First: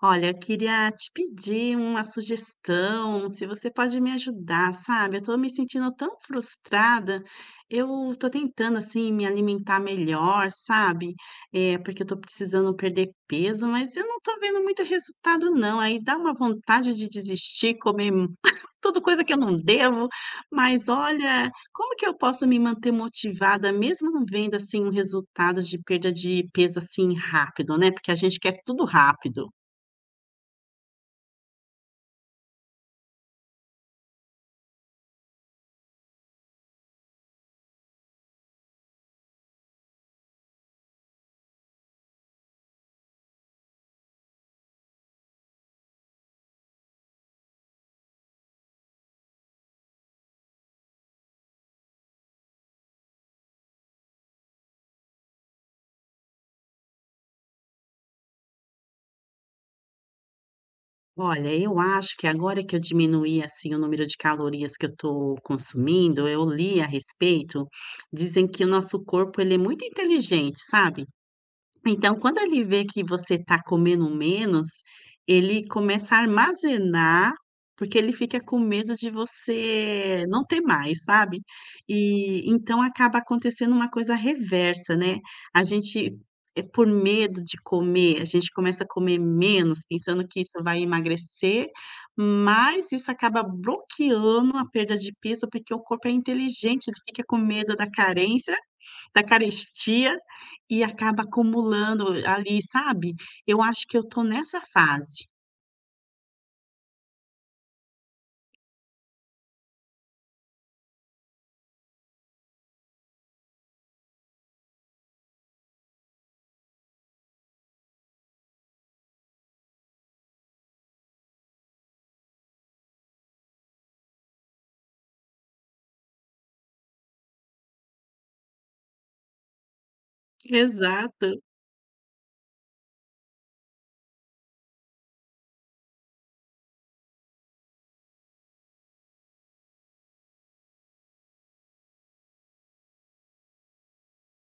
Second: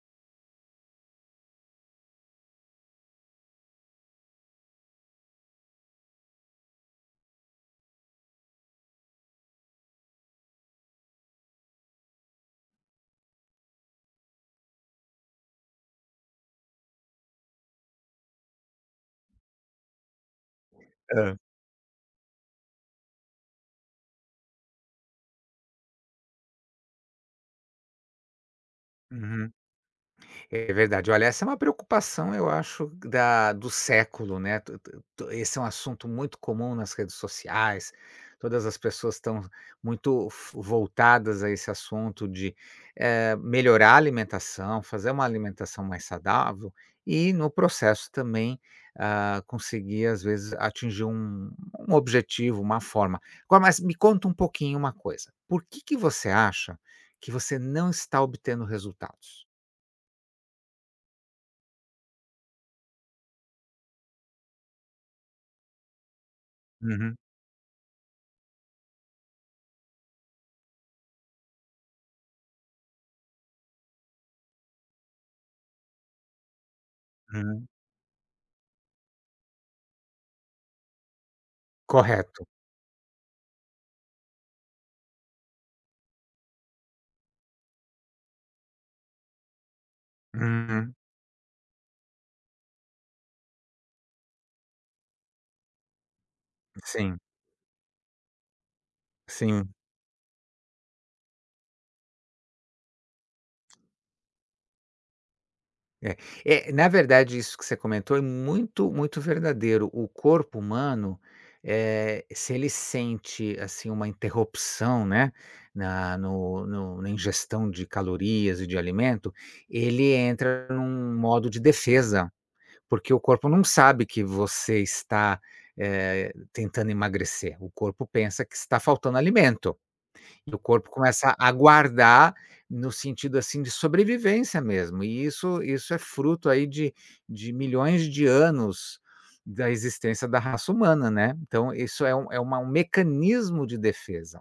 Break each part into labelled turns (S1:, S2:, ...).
S1: Olha, eu queria te pedir uma sugestão, se você pode me ajudar, sabe? Eu tô me sentindo tão frustrada. Eu tô tentando, assim, me alimentar melhor, sabe? É, porque eu tô precisando perder peso, mas eu não tô vendo muito resultado, não. Aí dá uma vontade de desistir, comer tudo coisa que eu não devo. Mas
S2: Hã.
S1: olha, como que eu posso me manter motivada, mesmo não vendo, assim, um resultado de perda de peso, assim, rápido, né? Porque a gente quer tudo rápido.
S2: Uhum. É verdade. Olha, essa é uma preocupação, eu acho, da do século, né, to to to esse é um assunto muito comum nas redes sociais, todas as pessoas estão muito fo voltadas a esse assunto de, melhorar a alimentação, fazer uma alimentação mais saudável e no processo também, conseguir às vezes atingir um objetivo, uma forma. Agora, mas me conta um pouquinho uma coisa, por que que você acha que você não está obtendo resultados?
S1: Olha, eu acho que agora que eu diminuí, assim, o número de calorias que eu estou consumindo, eu li a
S2: Uhum.
S1: respeito, dizem que o nosso corpo ele é muito inteligente, sabe? Então, quando ele vê que você está comendo menos, ele começa a armazenar,
S2: Uhum,
S1: porque ele fica com medo de você não ter mais, sabe.
S2: correto.
S1: E então acaba acontecendo uma coisa reversa, né. A gente, por medo de comer, a gente começa a comer menos, pensando que isso vai
S2: Uhum,
S1: emagrecer, mas isso acaba bloqueando a perda de peso, porque o corpo é inteligente, ele
S2: sim,
S1: fica com medo da carência da
S2: sim.
S1: carestia e acaba acumulando ali, sabe. Eu acho que eu tô nessa fase.
S2: É é, na verdade, isso que você comentou é muito, muito verdadeiro. O corpo humano, se ele sente, assim, uma interrupção, né, na no no na ingestão de calorias e de alimento, ele entra num modo de defesa, porque o corpo não sabe que você está, tentando emagrecer. O corpo pensa que está faltando alimento. E o corpo
S1: Exato.
S2: começa a guardar, no sentido, assim, de sobrevivência mesmo, e isso é fruto aí de milhões de anos da existência da raça humana, né, então isso é um é uma um mecanismo de defesa.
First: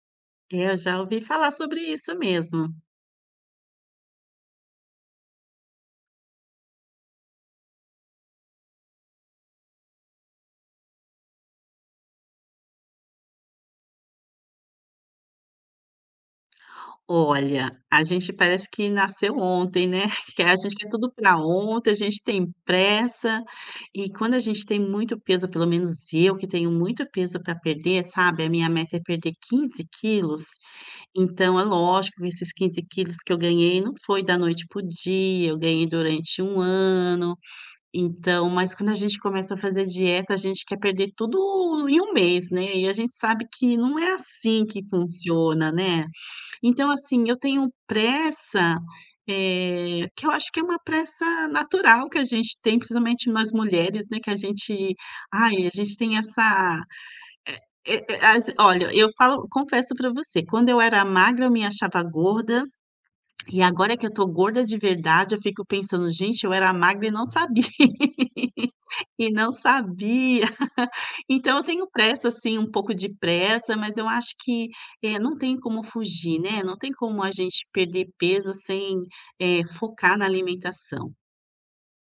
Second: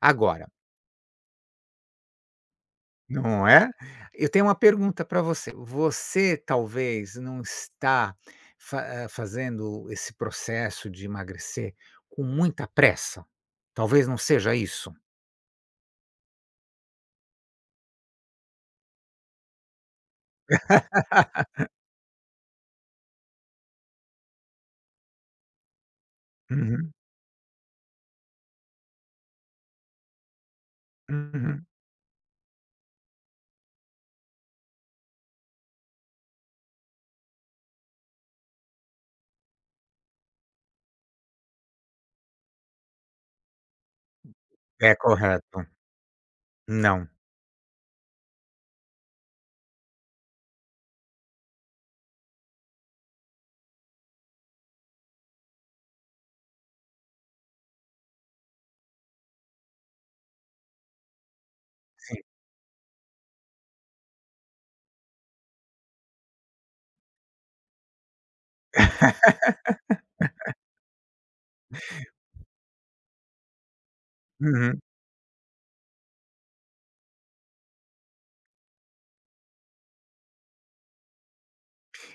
S2: Agora,
S1: É, eu já ouvi falar sobre isso mesmo.
S2: não é? Eu tenho uma pergunta para você, você talvez não está fazendo esse processo de emagrecer com muita pressa? Talvez não seja isso?
S1: Olha, a gente parece que nasceu ontem, né, que a gente quer tudo para ontem, a gente tem pressa, e quando a gente tem muito peso, pelo menos eu que tenho
S2: Uhum,
S1: muito peso para perder, sabe, a minha meta é perder 15 quilos, então é
S2: uhum.
S1: lógico que esses 15 quilos que eu ganhei não foi da noite para o dia, eu ganhei durante um ano, então mas quando a gente começa a fazer dieta, a gente quer perder tudo em um mês, né, e a gente sabe que não é assim que
S2: É correto.
S1: funciona, né. Então,
S2: Não.
S1: assim, eu tenho pressa, que eu acho que é uma pressa natural que a gente tem, principalmente nós mulheres, né, que a gente ai, a gente tem essa eh eh, as olha, eu falo confesso pra você, quando eu era magra, eu me achava
S2: Sim.
S1: gorda, e agora que eu tô gorda de verdade, eu fico pensando: "Gente, eu era magra e não sabia". E não sabia. Então eu tenho pressa, assim, um pouco de pressa, mas eu acho que,
S2: Uhum.
S1: não tem como fugir, né, não tem como a gente perder peso sem, focar na alimentação.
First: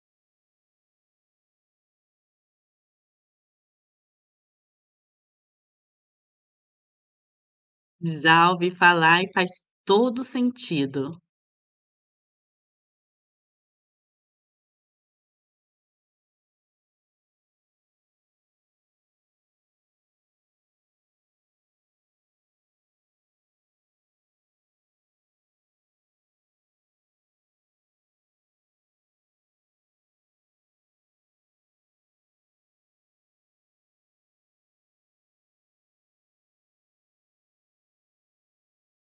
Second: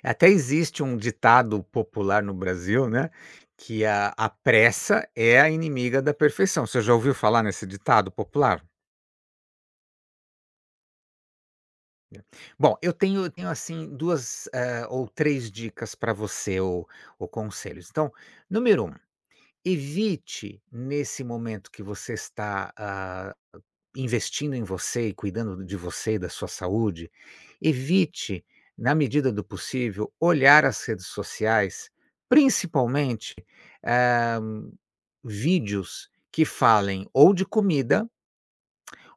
S2: Até existe um ditado popular no Brasil, né, que a pressa é a inimiga da perfeição. Você já ouviu falar nesse ditado
S1: Já
S2: popular?
S1: ouvi falar e faz todo sentido.
S2: Bom, eu tenho, assim, 2 ou 3 dicas para você ou conselhos. Então, número um, evite nesse momento que você está, investindo em você e cuidando de você e da sua saúde, evite, na medida do possível, olhar as redes sociais, principalmente, eh, vídeos que falem ou de comida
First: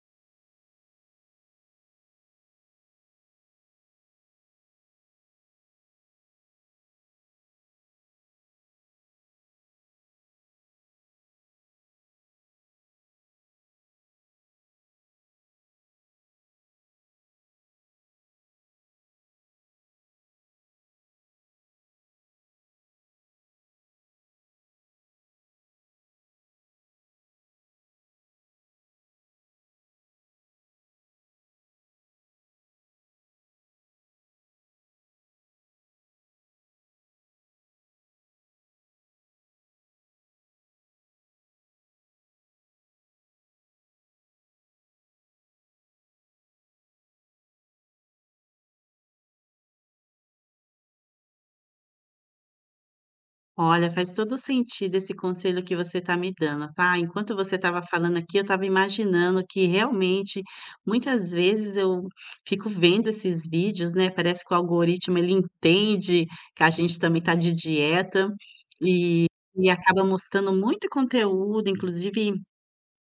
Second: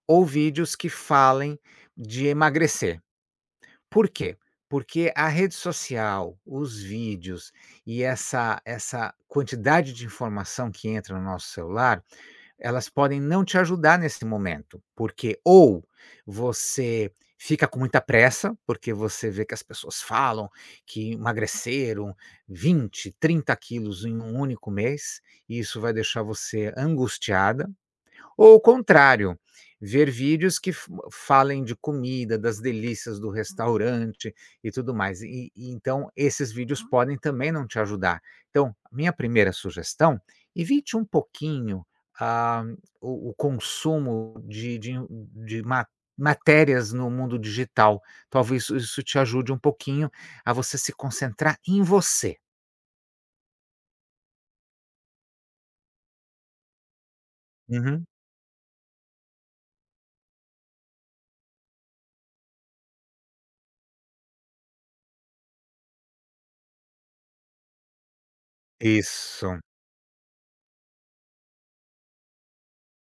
S2: ou vídeos que falem de emagrecer. Por quê? Porque a rede social, os vídeos e essa quantidade de informação que entra no nosso celular elas podem não te ajudar nesse momento, porque ou você fica com muita pressa, porque você vê que as pessoas falam que emagreceram 20, 30 quilos em um único mês, e isso vai deixar você angustiada. Ou o contrário, ver vídeos que f falem de comida, das delícias do restaurante e tudo mais. E então esses vídeos podem também não te ajudar. Então, minha primeira sugestão, evite um pouquinho, ah, o consumo de ma matérias no mundo digital. Talvez isso te ajude um pouquinho a você se concentrar em você.
S1: Olha, faz todo sentido esse conselho que você está me dando, tá? Enquanto você estava
S2: Uhum.
S1: falando aqui, eu estava imaginando que realmente muitas vezes eu fico vendo esses vídeos, né? Parece que o algoritmo ele entende que a gente também está de dieta e,
S2: Isso,
S1: e acaba mostrando muito conteúdo, inclusive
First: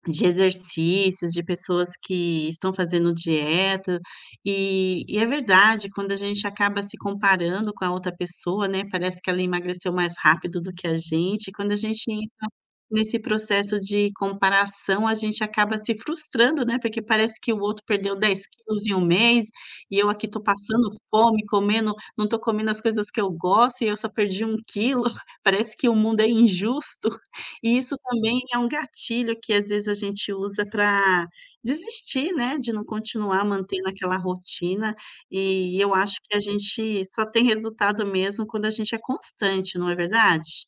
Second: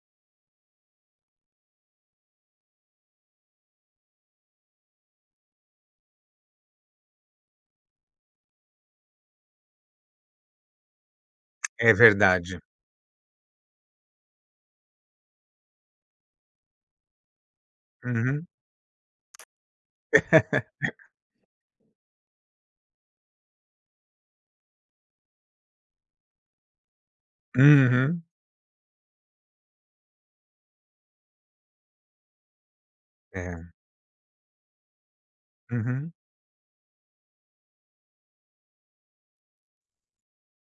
S1: de exercícios, de pessoas que estão fazendo dieta, e é verdade, quando a gente acaba se comparando com a outra pessoa, né, parece que ela emagreceu mais rápido do que a gente,
S2: é verdade.
S1: nesse processo de comparação, a gente acaba se frustrando, né, porque parece que o outro perdeu 10
S2: Uhum,
S1: quilos em um mês, e eu aqui estou passando fome, comendo não estou comendo as coisas que eu gosto e eu só perdi um quilo. Parece que o mundo é injusto. E isso
S2: uhum.
S1: também é um gatilho que às vezes a gente usa para desistir, né, de não continuar
S2: É,
S1: mantendo aquela rotina. E eu
S2: uhum.
S1: acho que a gente só tem resultado mesmo quando a gente é constante, não é verdade?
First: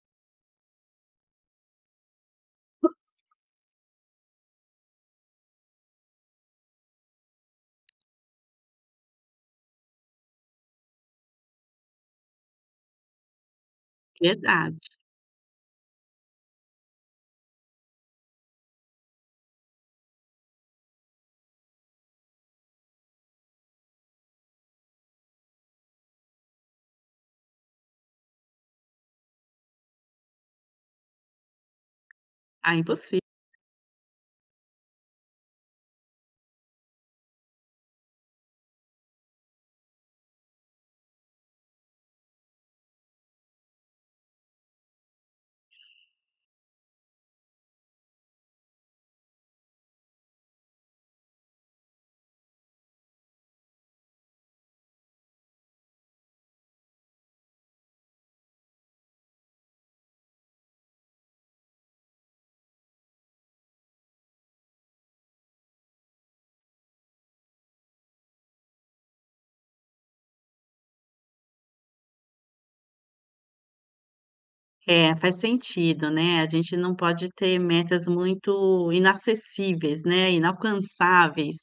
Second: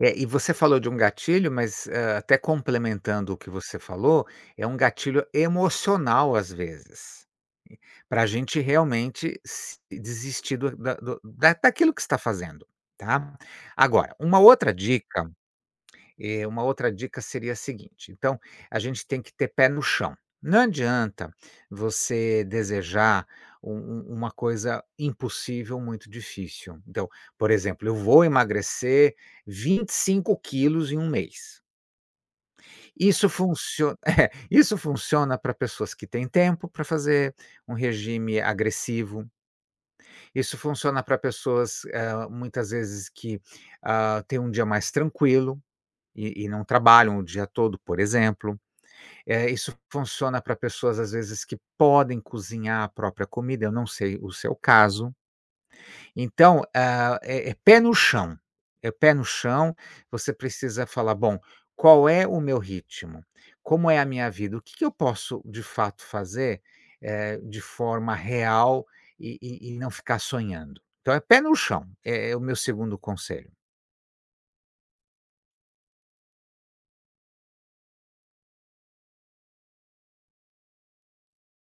S2: É, e você falou de um gatilho, mas, até complementando o que você falou, é um gatilho emocional, às vezes, para a gente realmente se desistir do da do da daquilo que está fazendo, tá. Agora,
S1: Verdade.
S2: uma outra dica seria a seguinte: então, a gente tem que ter pé no chão. Não adianta você desejar uma coisa impossível, muito difícil. Então, por exemplo, eu vou emagrecer 25 quilos em um mês.
S1: Ah, impossível.
S2: Isso funciona é, isso funciona para pessoas que têm tempo para fazer um regime agressivo, isso funciona para pessoas, muitas vezes que, têm um dia mais tranquilo. E não trabalham o dia todo, por exemplo. Isso funciona para pessoas, às vezes, que podem cozinhar a própria comida, eu não sei o seu caso. Então, é pé no chão, é pé no chão, você precisa falar: "Bom, qual é o meu ritmo? Como é a minha vida? O que que eu posso, de fato, fazer, de forma real e não ficar sonhando?". Então é pé no chão, é o meu segundo conselho.
S1: É, faz sentido, né, a gente não pode ter metas muito inacessíveis, né, inalcançáveis.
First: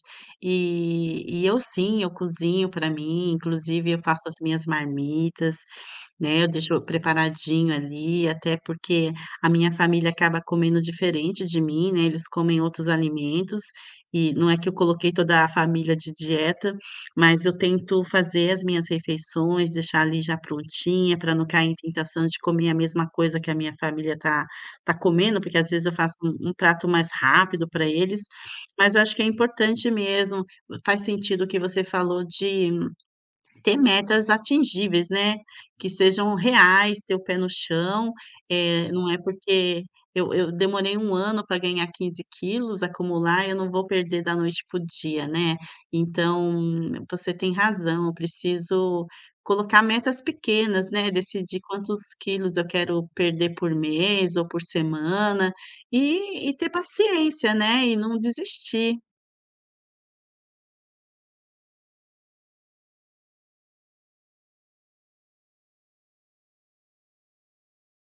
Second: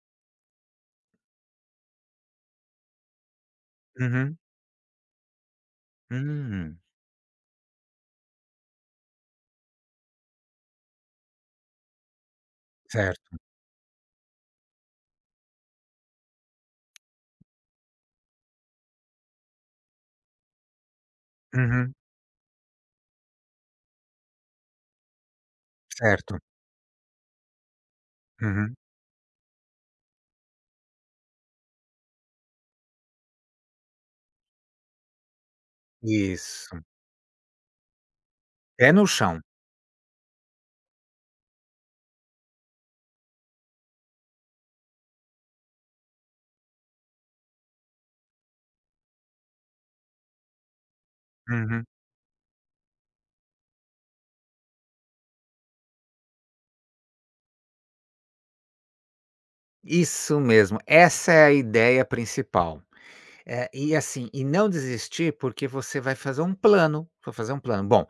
S1: E eu sim, eu cozinho para mim, inclusive eu faço as
S2: Uhum.
S1: minhas marmitas, né, eu
S2: Hum.
S1: deixo preparadinho ali, até porque a minha família acaba comendo diferente de mim, né, eles comem outros
S2: Certo.
S1: alimentos, e não é que eu coloquei toda a família de dieta, mas eu tento fazer as minhas refeições, deixar ali já prontinha, para não cair em
S2: Uhum.
S1: tentação de comer a mesma coisa que a minha família tá comendo, porque às vezes eu faço
S2: Certo.
S1: um prato mais rápido para eles,
S2: Uhum.
S1: mas eu acho que é importante mesmo, faz sentido o que você falou de ter metas atingíveis, né, que sejam
S2: Isso.
S1: reais, ter o pé no chão,
S2: é no
S1: não é
S2: chão.
S1: porque eu demorei um ano para ganhar 15 quilos, acumular, eu não vou perder da noite para o dia, né. Então, você tem razão, eu preciso colocar metas pequenas, né, decidir
S2: Uhum.
S1: quantos quilos eu quero perder por mês ou por semana, e ter paciência, né, e não desistir.
S2: Isso mesmo, essa é a ideia principal. E assim, e não desistir porque você vai fazer um plano, vai fazer um plano. Bom,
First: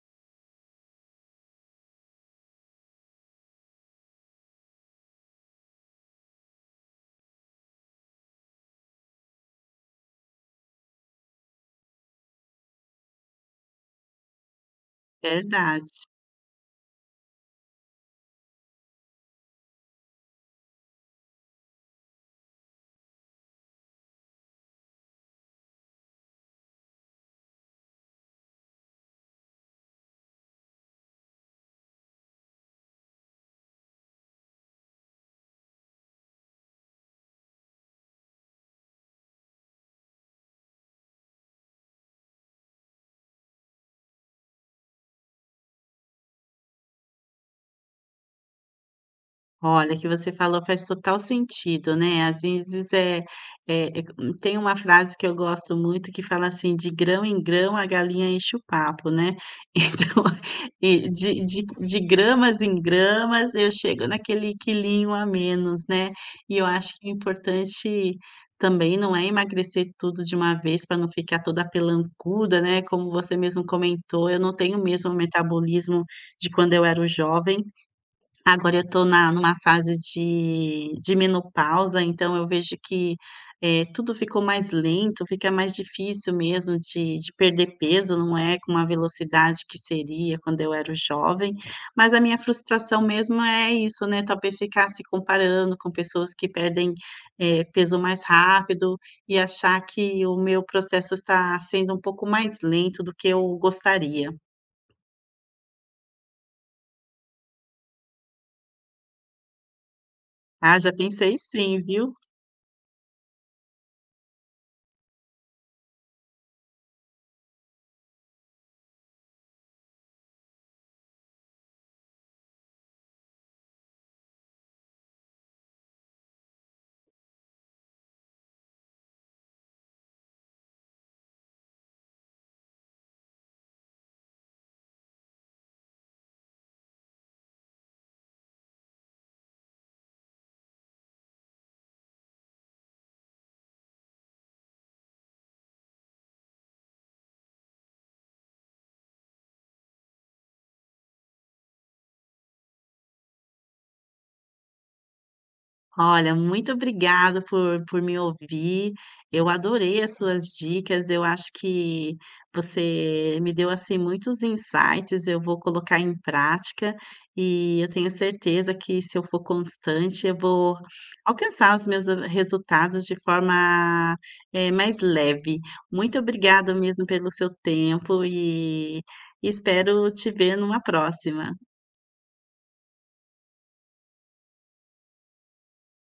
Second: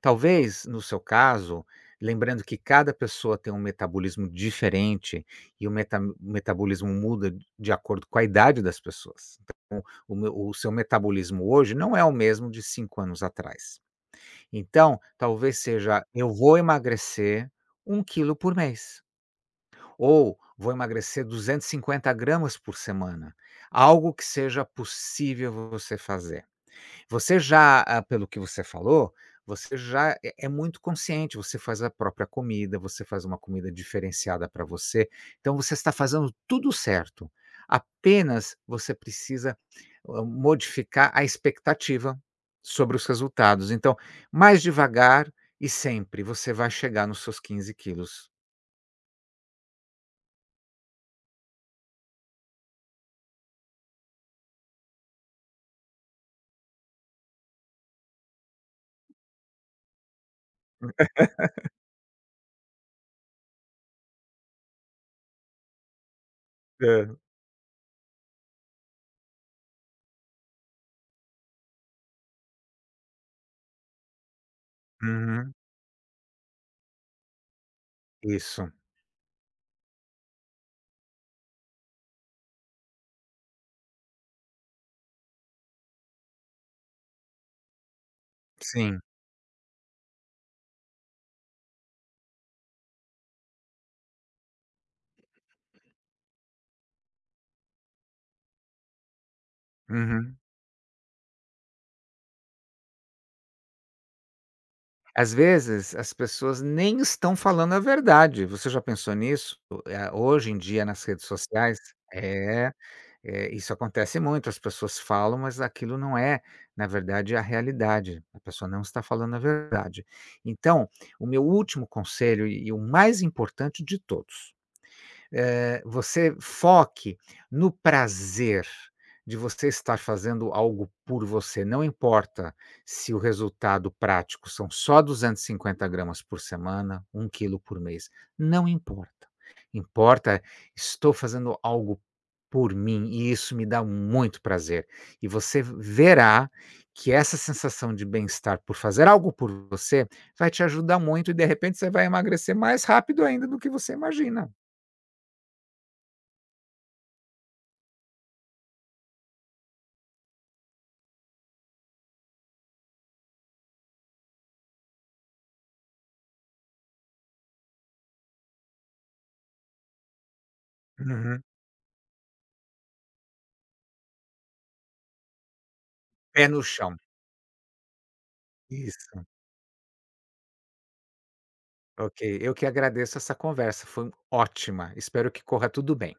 S2: talvez no seu caso, lembrando que cada pessoa tem um metabolismo diferente e o metabolismo muda de acordo com a idade das pessoas. O seu metabolismo hoje não é o mesmo de 5 anos atrás. Então, talvez
S1: Verdade.
S2: seja: "Eu vou emagrecer 1 quilo por mês". Ou vou emagrecer 250 gramas por semana, algo que seja possível você fazer. Você já, pelo que você falou, você já é muito consciente, você faz a própria comida, você faz uma comida diferenciada para você, então você está fazendo tudo certo, apenas você precisa, modificar a expectativa sobre os resultados. Então, mais devagar e sempre você vai chegar nos seus 15 quilos.
S1: Olha, o que você falou faz total sentido, né. Às vezes, é eh, tem uma frase que eu gosto muito que fala assim: "De grão em grão a galinha enche o papo", né. Então, e de gramas em gramas eu chego naquele quilinho a menos, né. E eu acho que o
S2: É.
S1: importante também não é emagrecer tudo de uma vez para não ficar toda pelancuda, né, como você mesmo comentou, eu não tenho o mesmo
S2: Uhum.
S1: metabolismo de quando eu era jovem.
S2: Isso,
S1: Agora eu tô na numa fase de menopausa, então eu vejo que, tudo ficou mais lento, fica mais difícil mesmo de perder peso, não é com a
S2: sim,
S1: velocidade que seria quando eu era jovem, mas a minha frustração mesmo é isso, né, talvez ficar se comparando com pessoas que perdem, peso mais rápido e achar que o
S2: uhum.
S1: meu processo está sendo um pouco mais lento do que eu gostaria.
S2: Às vezes, as pessoas nem estão falando a verdade, você já pensou nisso? Hoje em
S1: Ah,
S2: dia
S1: já
S2: nas redes
S1: pensei sim,
S2: sociais
S1: viu?
S2: é, isso acontece muito, as pessoas falam, mas aquilo não é, na verdade, a realidade, a pessoa não está falando a verdade. Então, o meu último conselho e o mais importante de todos. Você foque no prazer de você estar fazendo algo por você, não importa se o resultado prático são só 250 gramas por semana, 1 quilo por mês, não importa. Importa, estou fazendo algo por mim e isso me dá muito prazer. E você verá que essa sensação de bem-estar por fazer algo por você vai te ajudar muito e de repente você vai emagrecer mais rápido ainda do que você imagina.
S1: Olha, muito obrigada por me ouvir. Eu adorei as suas dicas. Eu acho que você me deu, assim, muitos insights. Eu vou colocar em prática e eu tenho certeza que, se eu for constante, eu vou
S2: Uhum.
S1: alcançar os meus resultados de forma, mais leve. Muito
S2: Pé no
S1: obrigada
S2: chão.
S1: mesmo pelo seu tempo e
S2: Isso,
S1: espero te ver numa próxima.
S2: ok. Eu que agradeço essa conversa, foi ótima. Espero que corra tudo bem.